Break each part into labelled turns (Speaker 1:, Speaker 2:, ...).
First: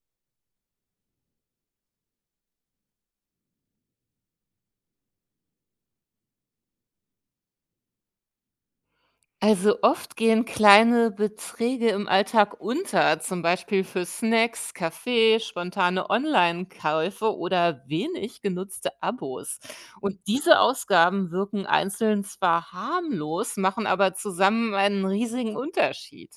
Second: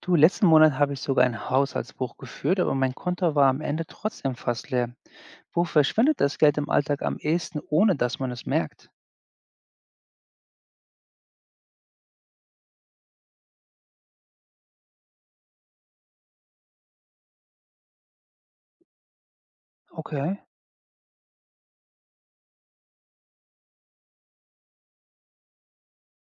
Speaker 1: Du, letzten Monat habe ich sogar ein Haushaltsbuch geführt, aber mein Konto war am Ende trotzdem fast leer. Wo verschwindet das Geld im Alltag am ehesten, ohne dass man es merkt?
Speaker 2: Also oft gehen kleine Beträge im Alltag unter, zum Beispiel für Snacks, Kaffee, spontane Online-Käufe oder wenig genutzte Abos. Und
Speaker 1: Okay.
Speaker 2: diese Ausgaben wirken einzeln zwar harmlos, machen aber zusammen einen riesigen Unterschied.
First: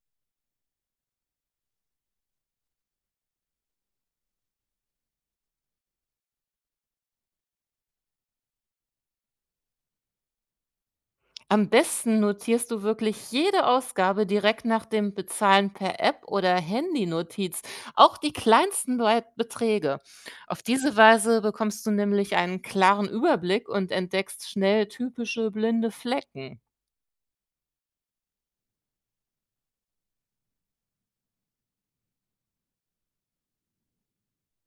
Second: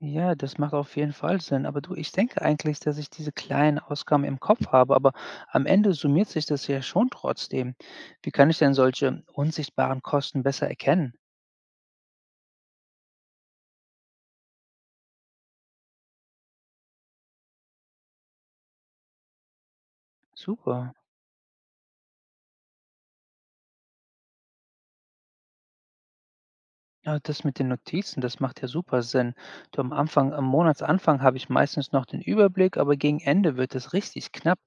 Speaker 1: Ja, das macht auf jeden Fall Sinn. Aber du, ich denke eigentlich, dass ich diese kleinen Ausgaben im Kopf habe, aber am Ende summiert sich das ja schon trotzdem. Wie kann ich denn solche unsichtbaren Kosten besser erkennen?
Speaker 2: Am besten notierst du wirklich jede Ausgabe direkt nach dem Bezahlen per App oder Handynotiz, auch die kleinsten Be Beträge. Auf
Speaker 1: Super.
Speaker 2: diese Weise bekommst du nämlich einen klaren Überblick und entdeckst schnell typische blinde Flecken.
Speaker 1: Ja, das mit den Notizen, das macht ja super Sinn. Du, am Anfang, am Monatsanfang habe ich meistens noch den Überblick, aber gegen Ende wird es richtig knapp.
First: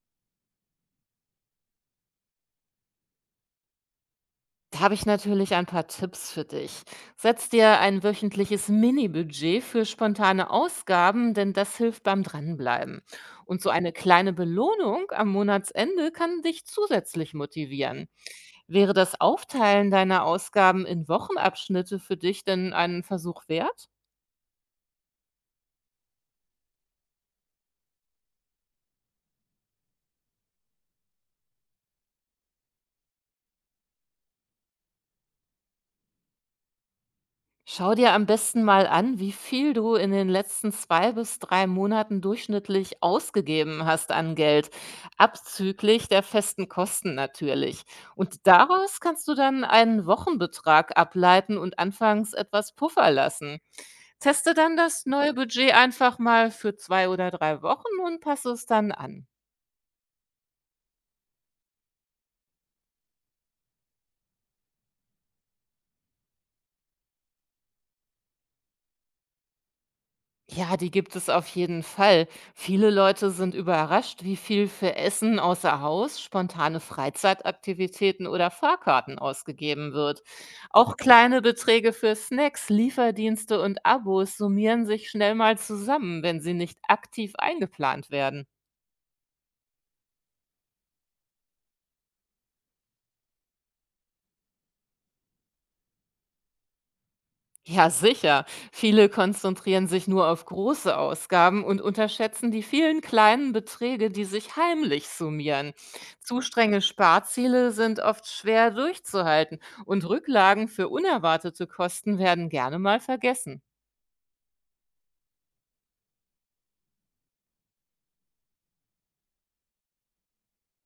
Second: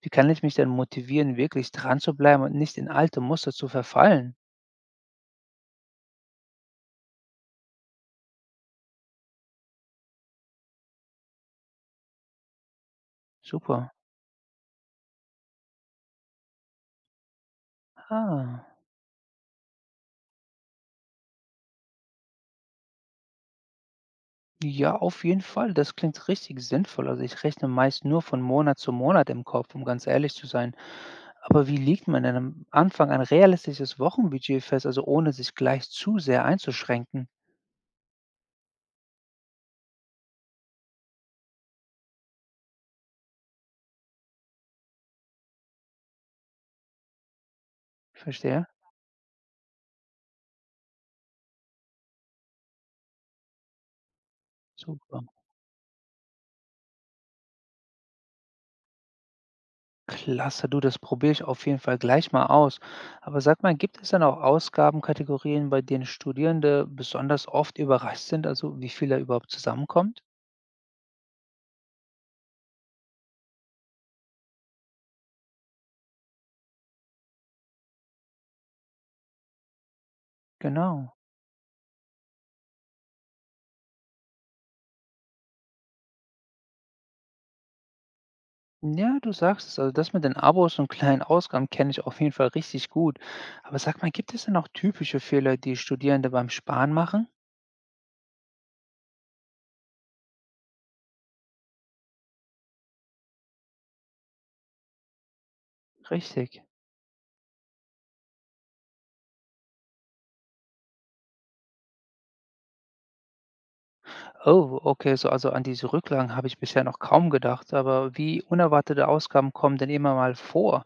Speaker 1: Wie kann ich mich denn motivieren, wirklich dran zu bleiben und nicht in alte Muster zu verfallen?
Speaker 2: Da habe ich natürlich ein paar Tipps für dich. Setz dir ein wöchentliches Mini-Budget für spontane Ausgaben, denn das hilft beim Dranbleiben. Und so
Speaker 1: Super.
Speaker 2: eine kleine Belohnung am Monatsende kann dich zusätzlich motivieren.
Speaker 1: Ah.
Speaker 2: Wäre das Aufteilen deiner Ausgaben in Wochenabschnitte für dich denn einen Versuch wert?
Speaker 1: Ja, auf jeden Fall. Das klingt richtig sinnvoll. Also ich rechne meist nur von Monat zu Monat im Kopf, um ganz ehrlich zu sein. Aber wie legt man denn am Anfang ein realistisches Wochenbudget fest, also ohne sich gleich zu sehr einzuschränken?
Speaker 2: Schau dir am besten mal an, wie viel du in den letzten 2 bis 3 Monaten durchschnittlich ausgegeben hast an Geld, abzüglich der festen Kosten natürlich. Und
Speaker 1: Verstehe.
Speaker 2: daraus kannst du dann einen Wochenbetrag ableiten und anfangs etwas Puffer lassen. Teste dann das
Speaker 1: Super.
Speaker 2: neue Budget einfach mal für 2 oder 3 Wochen und passe es dann an.
Speaker 1: Klasse, du, das probiere ich auf jeden Fall gleich mal aus. Aber sag mal, gibt es denn auch Ausgabenkategorien, bei denen Studierende besonders oft überrascht sind, also wie viel da überhaupt zusammenkommt?
Speaker 2: Ja, die gibt es auf jeden Fall. Viele Leute sind überrascht, wie viel für Essen außer Haus, spontane Freizeitaktivitäten oder Fahrkarten ausgegeben wird. Auch
Speaker 1: Genau.
Speaker 2: kleine Beträge für Snacks, Lieferdienste und Abos summieren sich schnell mal zusammen, wenn sie nicht aktiv eingeplant werden.
Speaker 1: Ja, du sagst es. Also das mit den Abos und kleinen Ausgaben kenne ich auf jeden Fall richtig gut. Aber sag mal, gibt es denn auch typische Fehler, die Studierende beim Sparen machen?
Speaker 2: Ja, sicher. Viele konzentrieren sich nur auf große Ausgaben und unterschätzen die vielen kleinen Beträge, die sich heimlich summieren. Zu
Speaker 1: Richtig.
Speaker 2: strenge Sparziele sind oft schwer durchzuhalten und Rücklagen für unerwartete Kosten werden gerne mal vergessen.
Speaker 1: Oh, okay, so also an diese Rücklagen habe ich bisher noch kaum gedacht, aber wie unerwartete Ausgaben kommen denn immer mal vor?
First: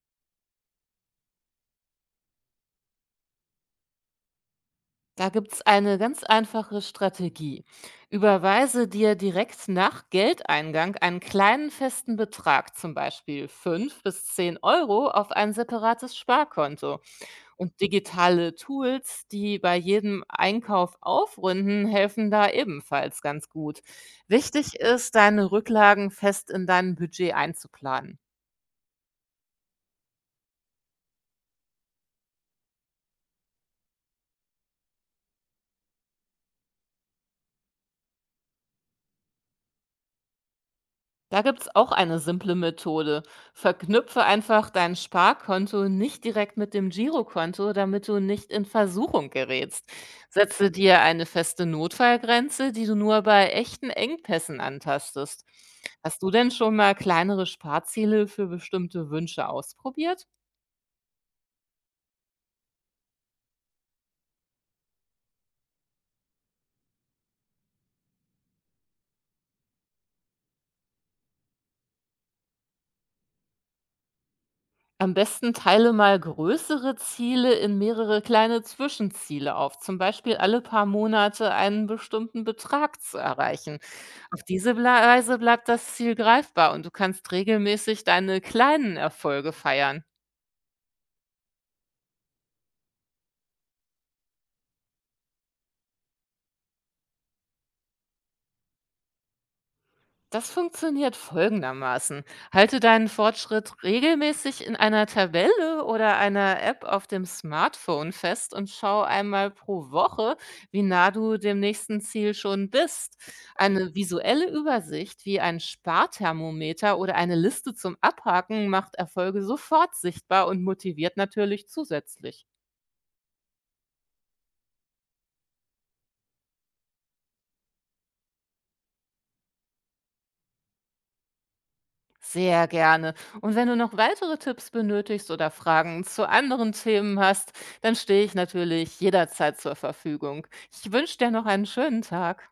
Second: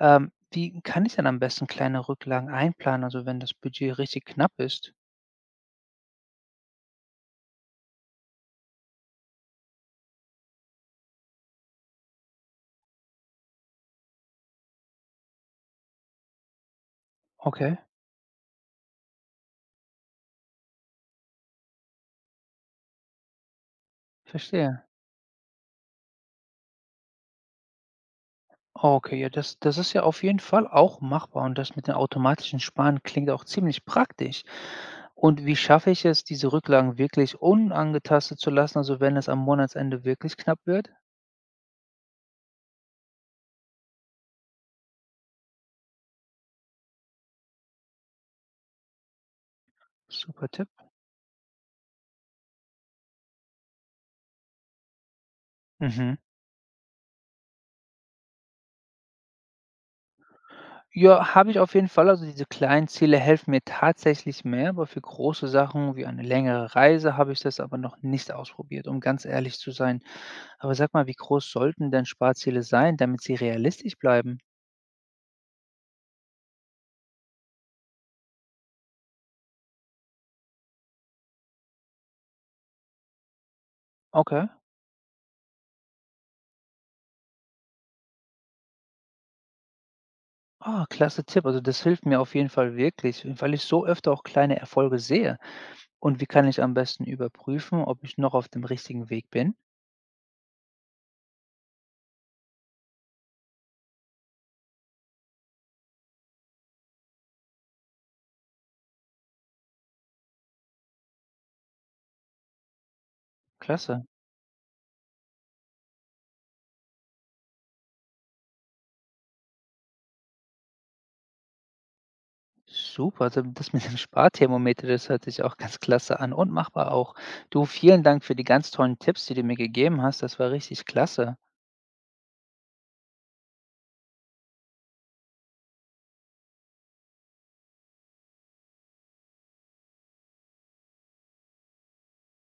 Speaker 1: Wie kann ich denn am besten kleine Rücklagen einplanen, also wenn das Budget richtig knapp ist?
Speaker 2: Da gibt's eine ganz einfache Strategie. Überweise dir direkt nach Geldeingang einen kleinen festen Betrag, zum Beispiel 5 bis 10 Euro, auf ein separates Sparkonto.
Speaker 1: Okay,
Speaker 2: Und digitale Tools, die bei jedem Einkauf aufrunden, helfen da ebenfalls ganz gut. Wichtig
Speaker 1: verstehe.
Speaker 2: ist, deine Rücklagen fest in dein Budget einzuplanen.
Speaker 1: Okay, ja, das ist ja auf jeden Fall auch machbar und das mit dem automatischen Sparen klingt auch ziemlich praktisch. Und wie schaffe ich es, diese Rücklagen wirklich unangetastet zu lassen, also wenn es am Monatsende wirklich knapp wird?
Speaker 2: Da gibt's auch eine simple Methode. Verknüpfe einfach dein Sparkonto nicht direkt mit dem Girokonto, damit du nicht in Versuchung gerätst.
Speaker 1: Super Tipp.
Speaker 2: Setze dir eine feste Notfallgrenze, die du nur bei echten Engpässen antastest.
Speaker 1: Mhm.
Speaker 2: Hast du denn schon mal kleinere Sparziele für bestimmte Wünsche ausprobiert?
Speaker 1: Ja, habe ich auf jeden Fall. Also diese kleinen Ziele helfen mir tatsächlich mehr, aber für große Sachen wie eine längere Reise habe ich das aber noch nicht ausprobiert, um ganz ehrlich zu sein. Aber sag mal, wie groß sollten denn Sparziele sein, damit sie realistisch bleiben?
Speaker 2: Am besten teile mal größere Ziele in mehrere kleine Zwischenziele auf, zum Beispiel alle paar Monate einen bestimmten Betrag zu erreichen. Auf
Speaker 1: Okay.
Speaker 2: diese Weise bleibt das Ziel greifbar und du kannst regelmäßig deine kleinen Erfolge feiern.
Speaker 1: Ah, klasse Tipp. Also das hilft mir auf jeden Fall wirklich, weil ich so öfter auch kleine Erfolge sehe. Und wie kann ich am besten überprüfen, ob ich noch auf dem richtigen Weg bin?
Speaker 2: Das funktioniert folgendermaßen. Halte deinen Fortschritt regelmäßig in einer Tabelle oder einer App auf dem Smartphone fest und schau einmal pro Woche, wie nah du dem nächsten Ziel schon bist. Eine
Speaker 1: Klasse.
Speaker 2: visuelle Übersicht wie ein Sparthermometer oder eine Liste zum Abhaken macht Erfolge sofort sichtbar und motiviert natürlich zusätzlich.
Speaker 1: Super, da das mit dem Sparthermometer, das hört sich auch ganz klasse an und machbar auch. Du, vielen Dank für die ganz tollen Tipps, die du mir gegeben hast. Das war richtig klasse.
Speaker 2: Sehr gerne. Und wenn du noch weitere Tipps benötigst oder Fragen zu anderen Themen hast, dann stehe ich natürlich jederzeit zur Verfügung. Ich wünsche dir noch einen schönen Tag.